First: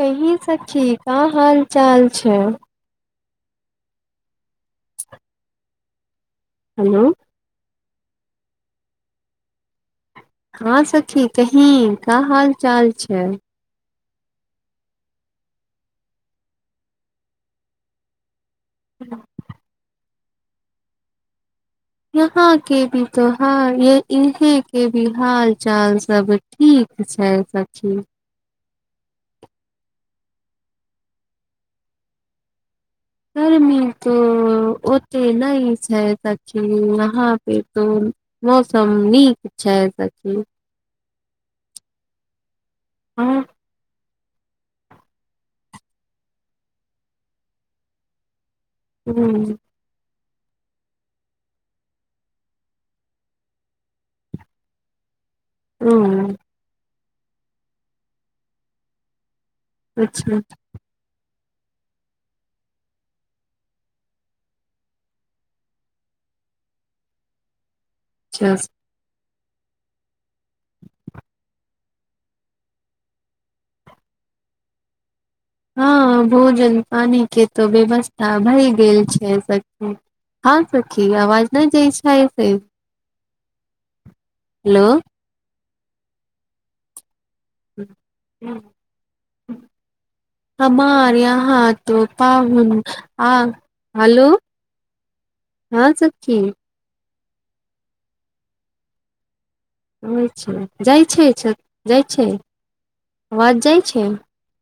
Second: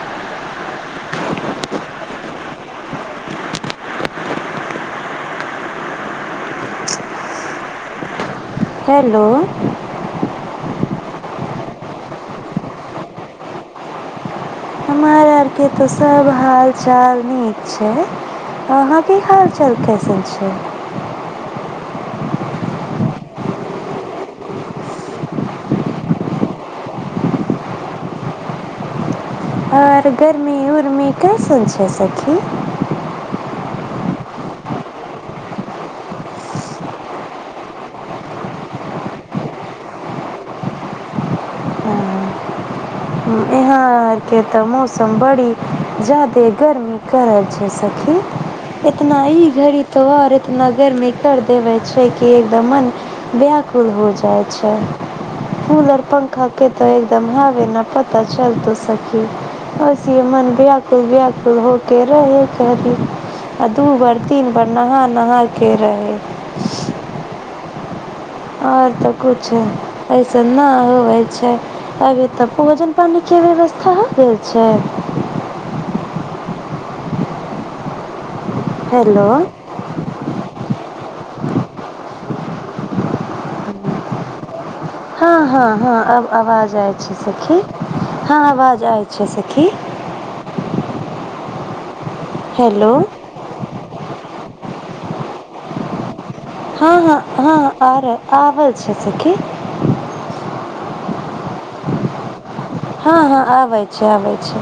कही सखी कि हाल चाल छै [inaudible] हेलो हेलो हा सखी कही का हाल चाल छै हमर आर केँ तऽ सभ हालचाल नीक छै अहाँ केँ हाल चाल कैसन छै यहाँ केँ भी हाल चल इहें केँ भी हाल चाल सभ ठीक छै ठीक छै सखी और गरमी उरमी कैसन छै सखी गर्मी तो ओते नै छै सखी यहाँ पे तो मौसम नीक छै सखी हँ, ह यहाँ केँ तऽ मौसम बड़ी जदे गर्मी करल छै सखी इतना ई घड़ी तो और एतना गर्मी कर देवे छै कि एकदम मन व्याकुल हो जाइ छै कूलर ह पंखा केँ तऽ एकदम हावे न पता चलतौ सखी असेहे अच्छा मन ब्यकुल ब्यकुल हो केँ रहे [unintelligible] आ दू बार तीन बार नहा नहा केँ रहै [unintelligible] और तऽ किछु अइसन नै होबै छै अभी तऽ भोजन पानी केँ व्यवस्था हो गेल छै हँ भोजन पानी केँ तो व्यवस्था भैय गेल हेलो छै स हँ सखी आवाज नै जइ छै से [inaudible] हेलो हँ हँ हँ आब आवाज आय छै सखी हँ आवाज आय छै सखी [unintelligible] हँ हेलो हेलो [inaudible] हँ सखी [unintelligible] आर आबल छै सखी होइ छै जाय छै जाय छै हँ हँ आवाज आब जाइ छै आ छै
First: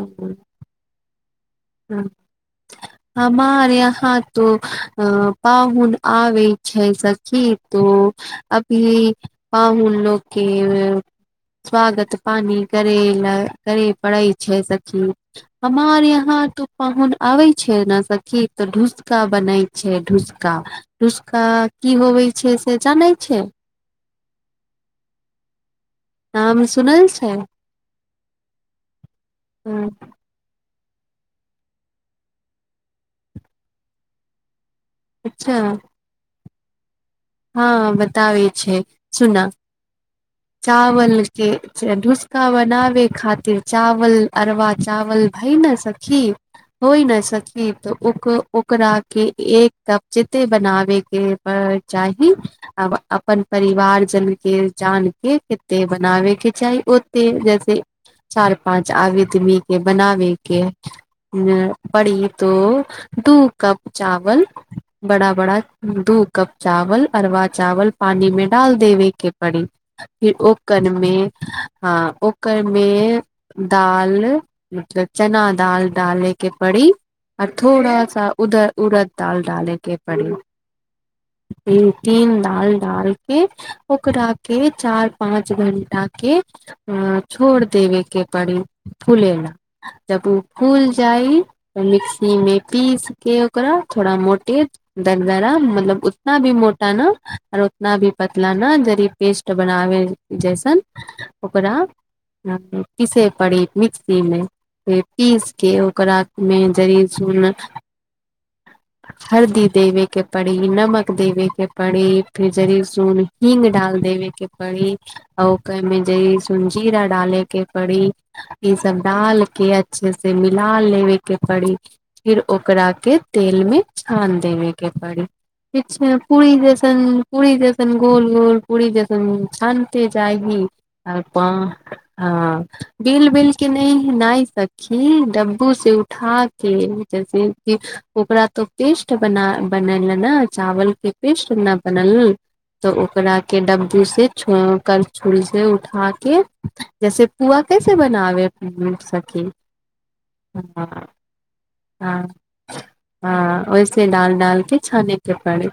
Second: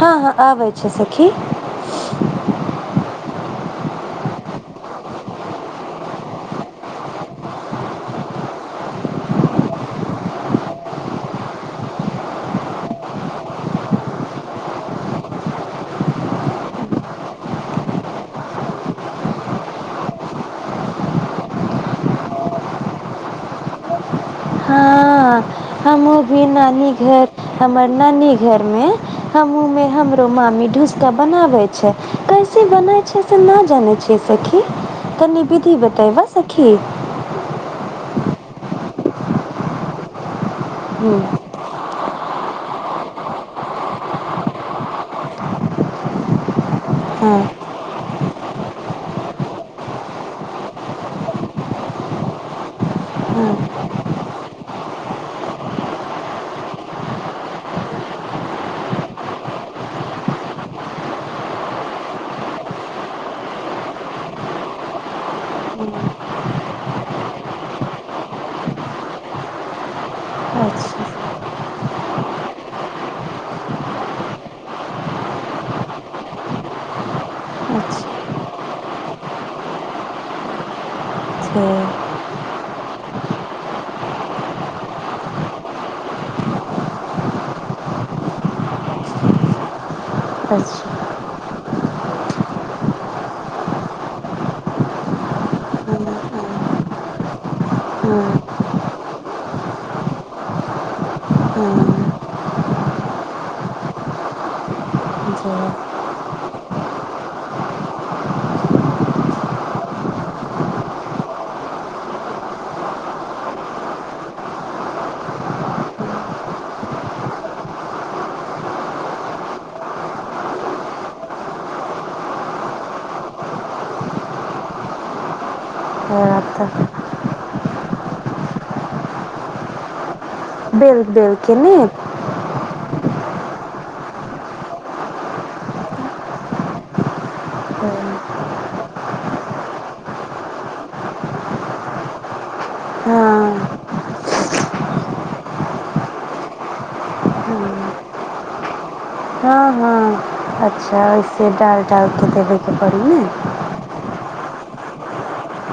हँ हँ आब छै सखी [unintelligible] हमर यहाँ तो पाहुन आबै छै स खी तो अभी पाहुन लोक केँ स्वागत पानी करे लऽ करे पड़ै छै सखी हमार यहाँ तू पाहुन आबै छै एना सखीत तऽ ढूसका बनाै छै ढूसका ढूसका की होबै छै से जानै छै [unintelligible] हम भी नाम नानी सुनल घर छै हमर नानी घर में हमहु में हमरो मामी ढूसका बनाबै छै कैसे बनै छै से नै जानै छियऐ सखी तनी अच्छा बिधि बतैबै सखी हँ बताबै छै सुन [inaudible] चावल हुं, केँ ढुस का बनाबे खातिर चावल अरबा चावल भय न सखी होई न हँ, सखी तऽ ओ ओकरा के एक कप जते बनाबे केँ है चाही आ अपन हँ, परिवार जन केँ जान केँ कते बनाबे केँ चाही ओते जैसे चार पाँच आबितमी केँ बनाबे केँ पड़ी तो दू कप चावल बड़ा बड़ा दू कप चावल अरवा चावल पानी में डाल देबे केँ पड़ी फिर अच्छा, ओकरमे हँ ओकरमे दाल मतलब चना दाल डाले केँ पड़ी आ थोड़ा अच्छा, सा उधर उड़द दाल डाले केँ पड़ी जे तीन डाल डाल के ओकरा केँ चार पाँच घंटा केँ छोड़ देबे के पड़ि फुले लऽ जब ओ फुल अच्छा, जाइ तऽ मिक्सी में पीस के ओकरा थोड़ा मोटे दरगराा मतलब उतना भी मोटा नऽ और उतना भी हँ, पतला नऽ जरी पेस्ट बनाबै जैसन हँ, ओकरा पीसे पड़ी मिक्सी मे पीस जे के ओकरा मे जरी सुन [unintelligible] हरदि देबेके पड़ी नमक देबे के पड़ी फेर जरीसून हींग डाल देबे के पड़ी आ ओ कहमे जे सुं जीरा डाले कऽ पड़ी ई सब डाल के अच्छे से मिला लेबे के पड़ी फिर ओकरा के तेल में छान देबे के परी ठीक छै ओकरा पुरी तऽ जैसन पुरी जैसन गोल गोल पुरी जैसन छान छायने जाहि बेल-बेल आ के ने हँ बेल बेल के नहि ह नहि सखी डब्बू से उठा केँ जैसे कि ओकरा तऽ पेस्ट बना बनल ने चावल के पेस्ट नऽ बनल तऽ ओकरा केँ हँ, डबु से करछुल से उठा के जैसे पुआ कैसे बनावे सखी हँ हँ अच्छा ओइसे डाल डालके देबेके पड़ै ने से ाल डाल के छाने कऽ पड़े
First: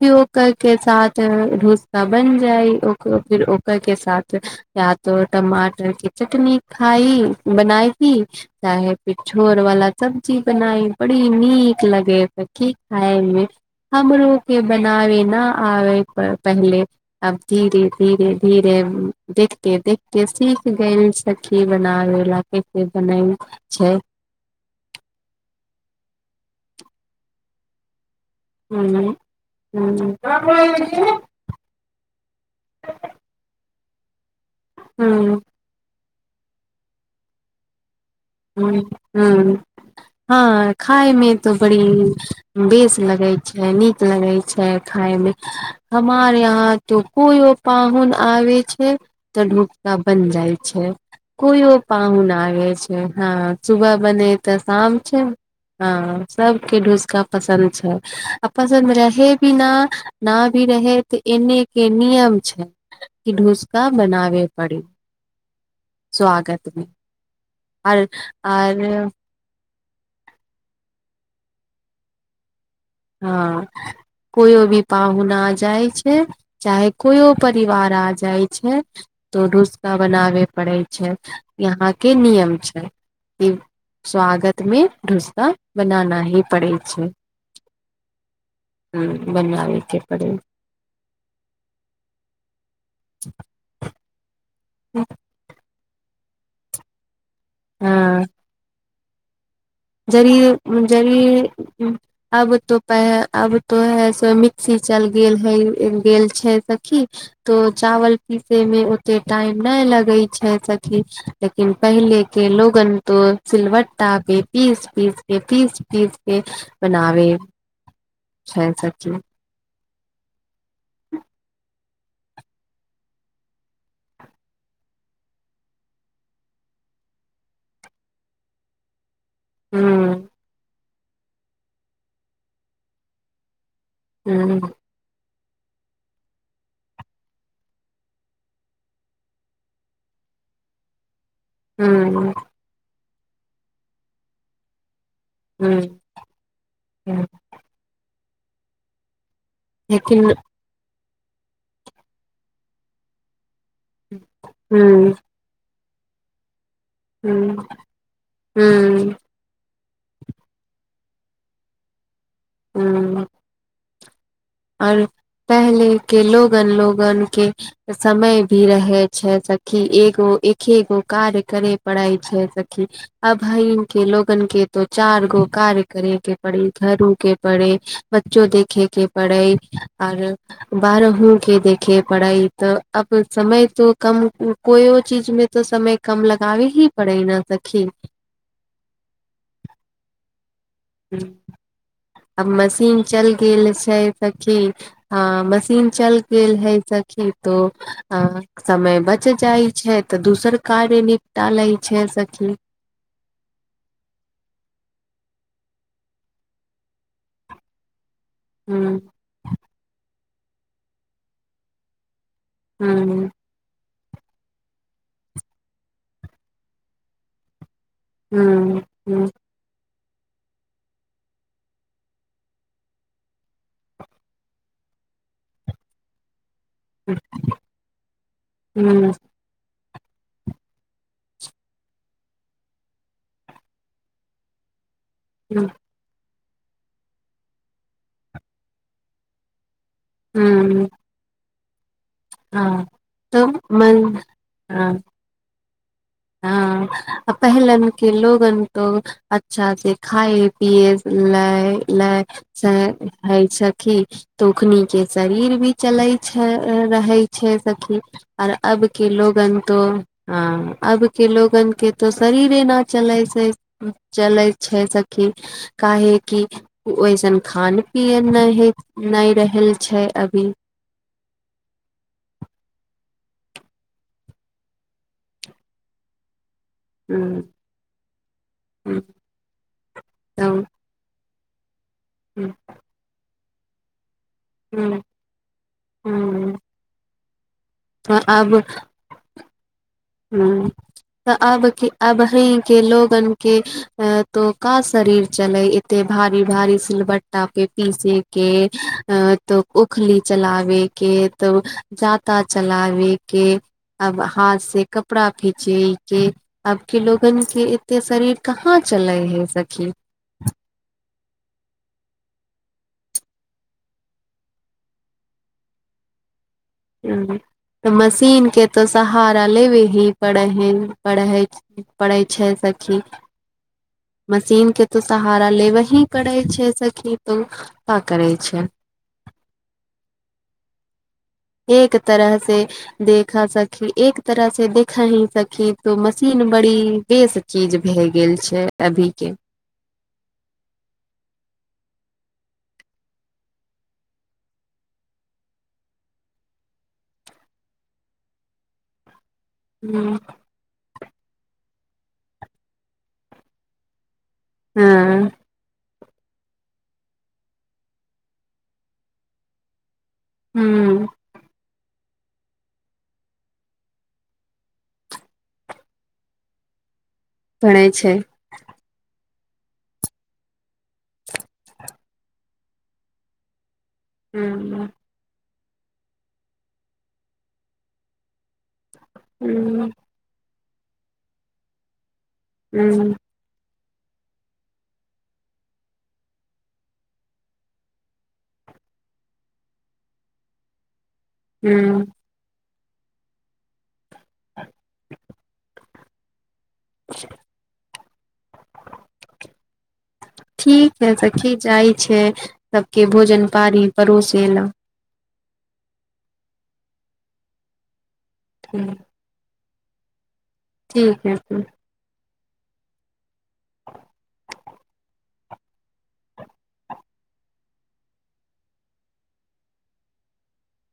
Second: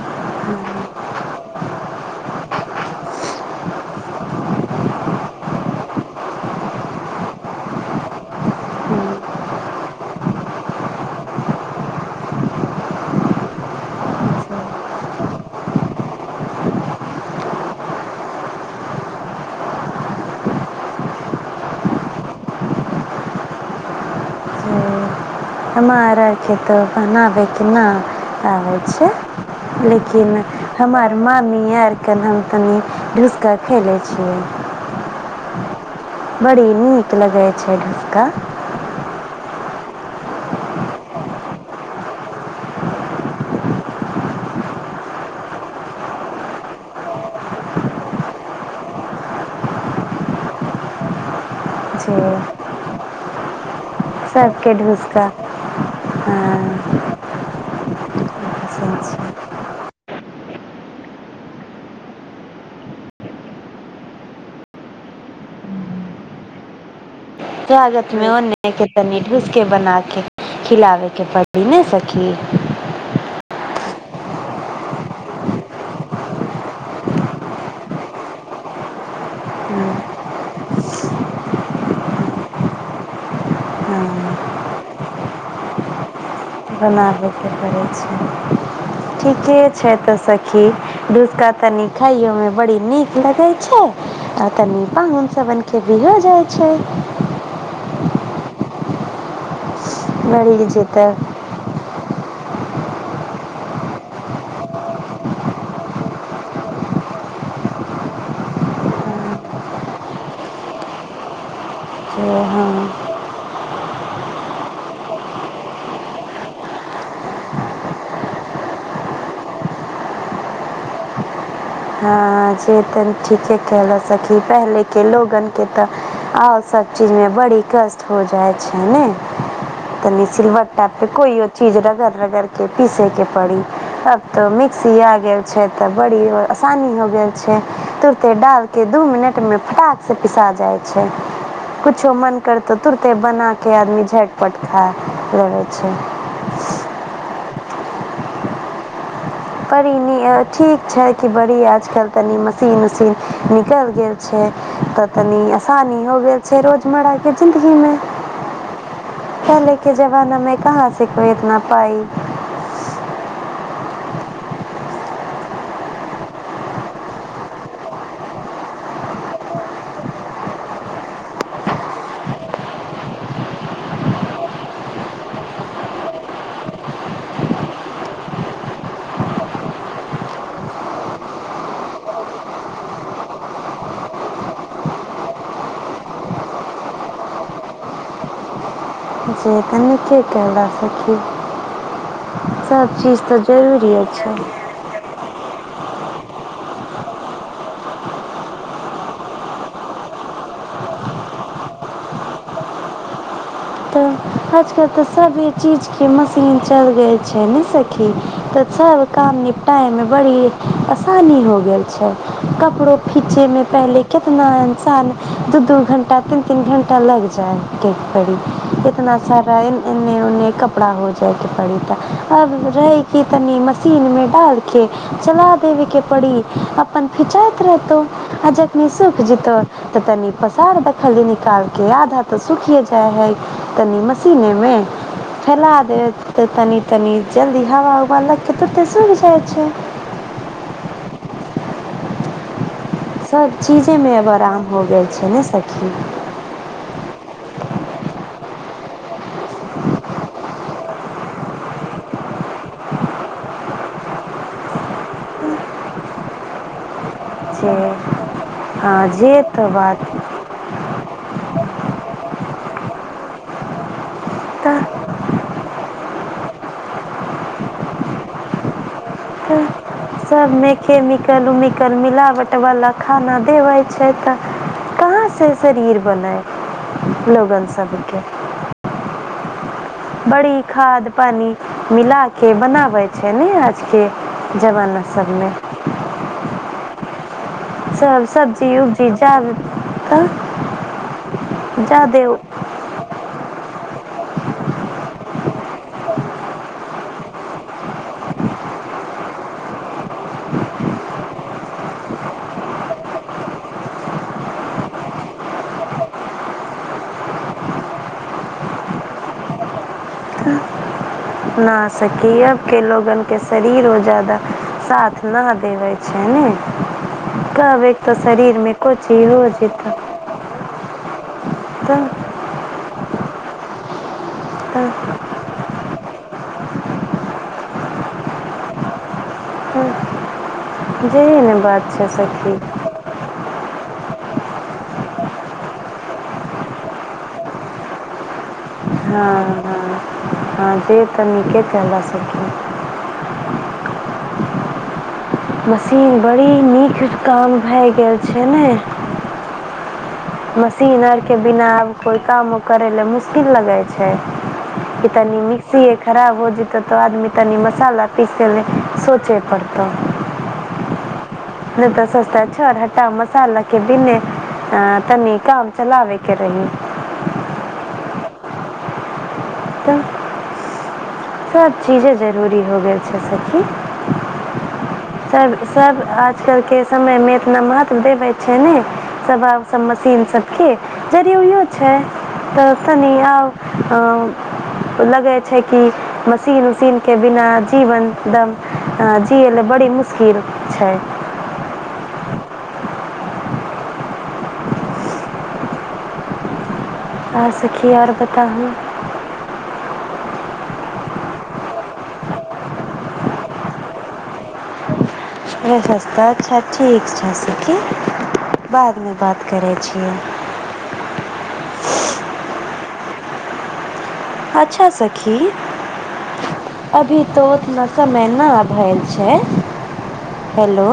फिर ओकर के साथ डोसा बन जाइ ओकर फिर ओकर के साथ या तो टमाटर कऽ चटनी खाइ बनाई ही चाहे फेर छोर वाला सब्जी बनाई बड़ी नीक लगे यऽ सखी खाय में हमरो के बनाबे नऽ आबे पहले आब धीरे धीरे धीरे [unintelligible] कायसे बने छैय हमरख तऽ बनाबैके नहि छै हम्म, लेकिन हम्म। हमर म ममी आरके हम तनी ुसका खेलै छियै हूँ बड़ी नीक लगै छै [unintelligible] [unintelligible] हूं हँ खाय मे तऽ बड़ी बेस लगे छै निक लगे छै खाय में हमार यहाँ तऽ कोयो पाहुन आबय छै तऽ डोसा बन जाइ छै कोइओ जे पाहुन आबे छैय हं सुबह बने तऽ सभके शाम छै ढुसका हँ सभके ढुसका पसन्द छै आ पसन्द रहे बिना नऽ भी रहे तँ एने केँ नियम छै कि डुसका बनावे पड़ स्वगतमे ागत में ओन्ने के तनी ढुस के बना के खिलाबे के पड़ी नहि सखी हँ कोइयो भी पाहुन आ जाइ छै चाहे कोयो परिवार आ जाइ छै तो डूसका बनाबे पड़ै छै यहाँ के नियम छै स्वागत मे ढुसाका बनाना ही पड़ै छै बनाहेयके पड़ै छै ह ठीके बनाबे छै के तऽ पड़ै सखी ढुसका तनी खाइयो मे बड़ी निक लगै छै आ तनि छै पाहुन सब के भी हो जाय छै हँ जरीई बड़ी जे तऽ जरीई आब तो पै आब तो ऐसा मिक्सी चल गेल होय चल गेल छै सखी तो चावल पीसै मे ओते टाइम नय लगै छै सखी लेकिन पहिले जे के हँ लोगन तो सिल्वट्टा पे पीस पीस के पीस पीस के बनावे छै सबची आजे तन ठीके केहिले सखी पहले के लोगन के तऽ सब चीज मे बड़ी कष्ट हो जाय छै ने तनी हूँ सिलव तबतो कोइ ओ चीज रगड़ रगड़ के पीसैके पड़ी अब तो मिक्सी आगेल छै तऽ बड़ी आसानी हो छै तुरते डाल के दू मिनट मे फटाक से पिसा जाइ छै कुछो हूँ हूँ मन करतो तुरते बना के आदमी झट पट खा लेेवे छै हूँ बडी नी लेकिन आ ठीक छैत कि बड़ी आजकल तनी मशीन उशीन नी कल गेल छै तऽ हूँ तनी आसानी हो गेल छै रोज मराय के हूँ जिंन्दगी मे हूँ पहले के जमाना मे कहाँ छै कोइ एतना पाइ हूँ आओर पहले के लोगन लोगन के समय भी रहै छै सखि एगो एकेगो कार्य करै पड़ै छै सखि अभइन के लोगन के त चार गो कार्य करेके पड़े घरू के पड़े बच्चो देखे के पड़ै आओर बारहू के देखे पड़ै तऽ अब समय त कम कोइयो चीज मे तऽ समय कम लगाबी ही पड़े न सखी जे तनीके कैला स हूँ अब मशीन चीज चलि त गेल छै जरूरिए सखी हँ मशीन चल गेल है सखी तो अँ समय बच जाइ छै तऽ दुसर कार्य निपटा लै छै सखी तऽ आजकल त सबे चीज के मशीन चल गेल छै न सखी खी तऽ हूं सब काम निपटाइ मे बड़ी आसानी हो गेल छै कपड़ो हूं खीचै मे पहिले केतना इंसान दू दू घण्टा तीन तीन घण्टा लागि जाइ के पड़ी हूं ना हूं छा एने उन्ने कपड़ा हो जायके पड़ी ता अब रहै की तनी मशीन मे डाल के चला देवे के पड़ी अपन खिचाइत रहतौ आ जखनी हूं सूख जतौ तऽ तनी पसार द खाली निकाल क आधा तऽ सुखिए जाय है तनी मशीने मे हूं फैला देत तऽ तनी तनि जल्दी हवा उवा क तऽ सुख जाइ छै हू हँ तऽ सभ मन चीजे मे एब आराम हो हँ गेल छै ने सखी हँ आ पहिलन कि लोगन तो अच्छा से खाए पियए लए लए से हय सखी तोखनी के शरीर भी चले छै रहे छै जे सखी आर अब हँ के जे लोगन तऽ तो बात ह अब के लोगन के त शरीरे न चलै छै चले तऽ छै काह कि ओइसन खान पियन नहि ह नय रहल छै अभी सभमे कमिकल उमिकल मिलावटवला खाना देबै छै तऽ कहाँसँ शरीर बनय हूँ लोगन सबके हूँ बड़ी तब खाद पानी मिला के हूँ बनाबे छै ने आज के जमाना सबमे हूँ हूँ सब सब्जी उब्जी जाद ह तऽ अब अब हैं के लोगन के तो का शरीर चले एते भारी भारी सिलबट्टा पे पीसे के तऽ उखली चलावे के तऽ जाता चलावे के अब हाथ से कपड़ा फिचै के आब के लोगन के एते शरीर कहाँ चले हे सखी न सकी अब के लोगन के शरीर ओ ज्यादा साथ नय देबै छै ने कहबै तऽ त मशीन शरीर के में तो कुछ ही हो सहारा लेबे जैतै ही पढ़ैहे पढ़ै त पढ़ै छै सखी मशीन के त तो सहारा लेब ही करे छै सखी तो पा करै छै त [unintelligible] एक तरह सखी से देखा सखी एक तरह से देखा ही सखी तो मशीन बड़ी बेस चीज भए गेल छै अभी के हँ हँ हँ से तऽ नीके कहलास सखिन मशीन बड़ी नीक काम भए गेल छै ने हूँ मशीन आर के बिना आब कोइ काम करै लए मुश्किल लगै छै हँ तनी मिक्सी एक खराब हो जेतो तऽ आदमी तनी मसाला पीसे सोचे पड़तौ हूँ नय तऽ सोचते छर हट्टा मसाला के भीने अ तनी काम चलाबेके रहि पड़े छै तऽ सबचीजे जरूरी हो गेल छै सखि हूँ सब सब आजकल के समय में इतना महत्व देबे छै ने सब आ ह सब सीन सबके यदि ओहो छै तऽ ह तनि आब लगे छै कि मशीन उसीन के बिना जीवन दम जिय ल बड़ी मुश्किल छै हूँ और सखि अहाँ सखी और बताबू ठीक छै सखी जाइ छै सभ के भोजन पड़ी पड़ोसे लऽ वस तऽ अच्छा ठीक छै सेखी बाद में बात करै छियै ठीक छै फेर अच्छा सखी अभी तऽ उतना समय नहि ना भेल छै हेलो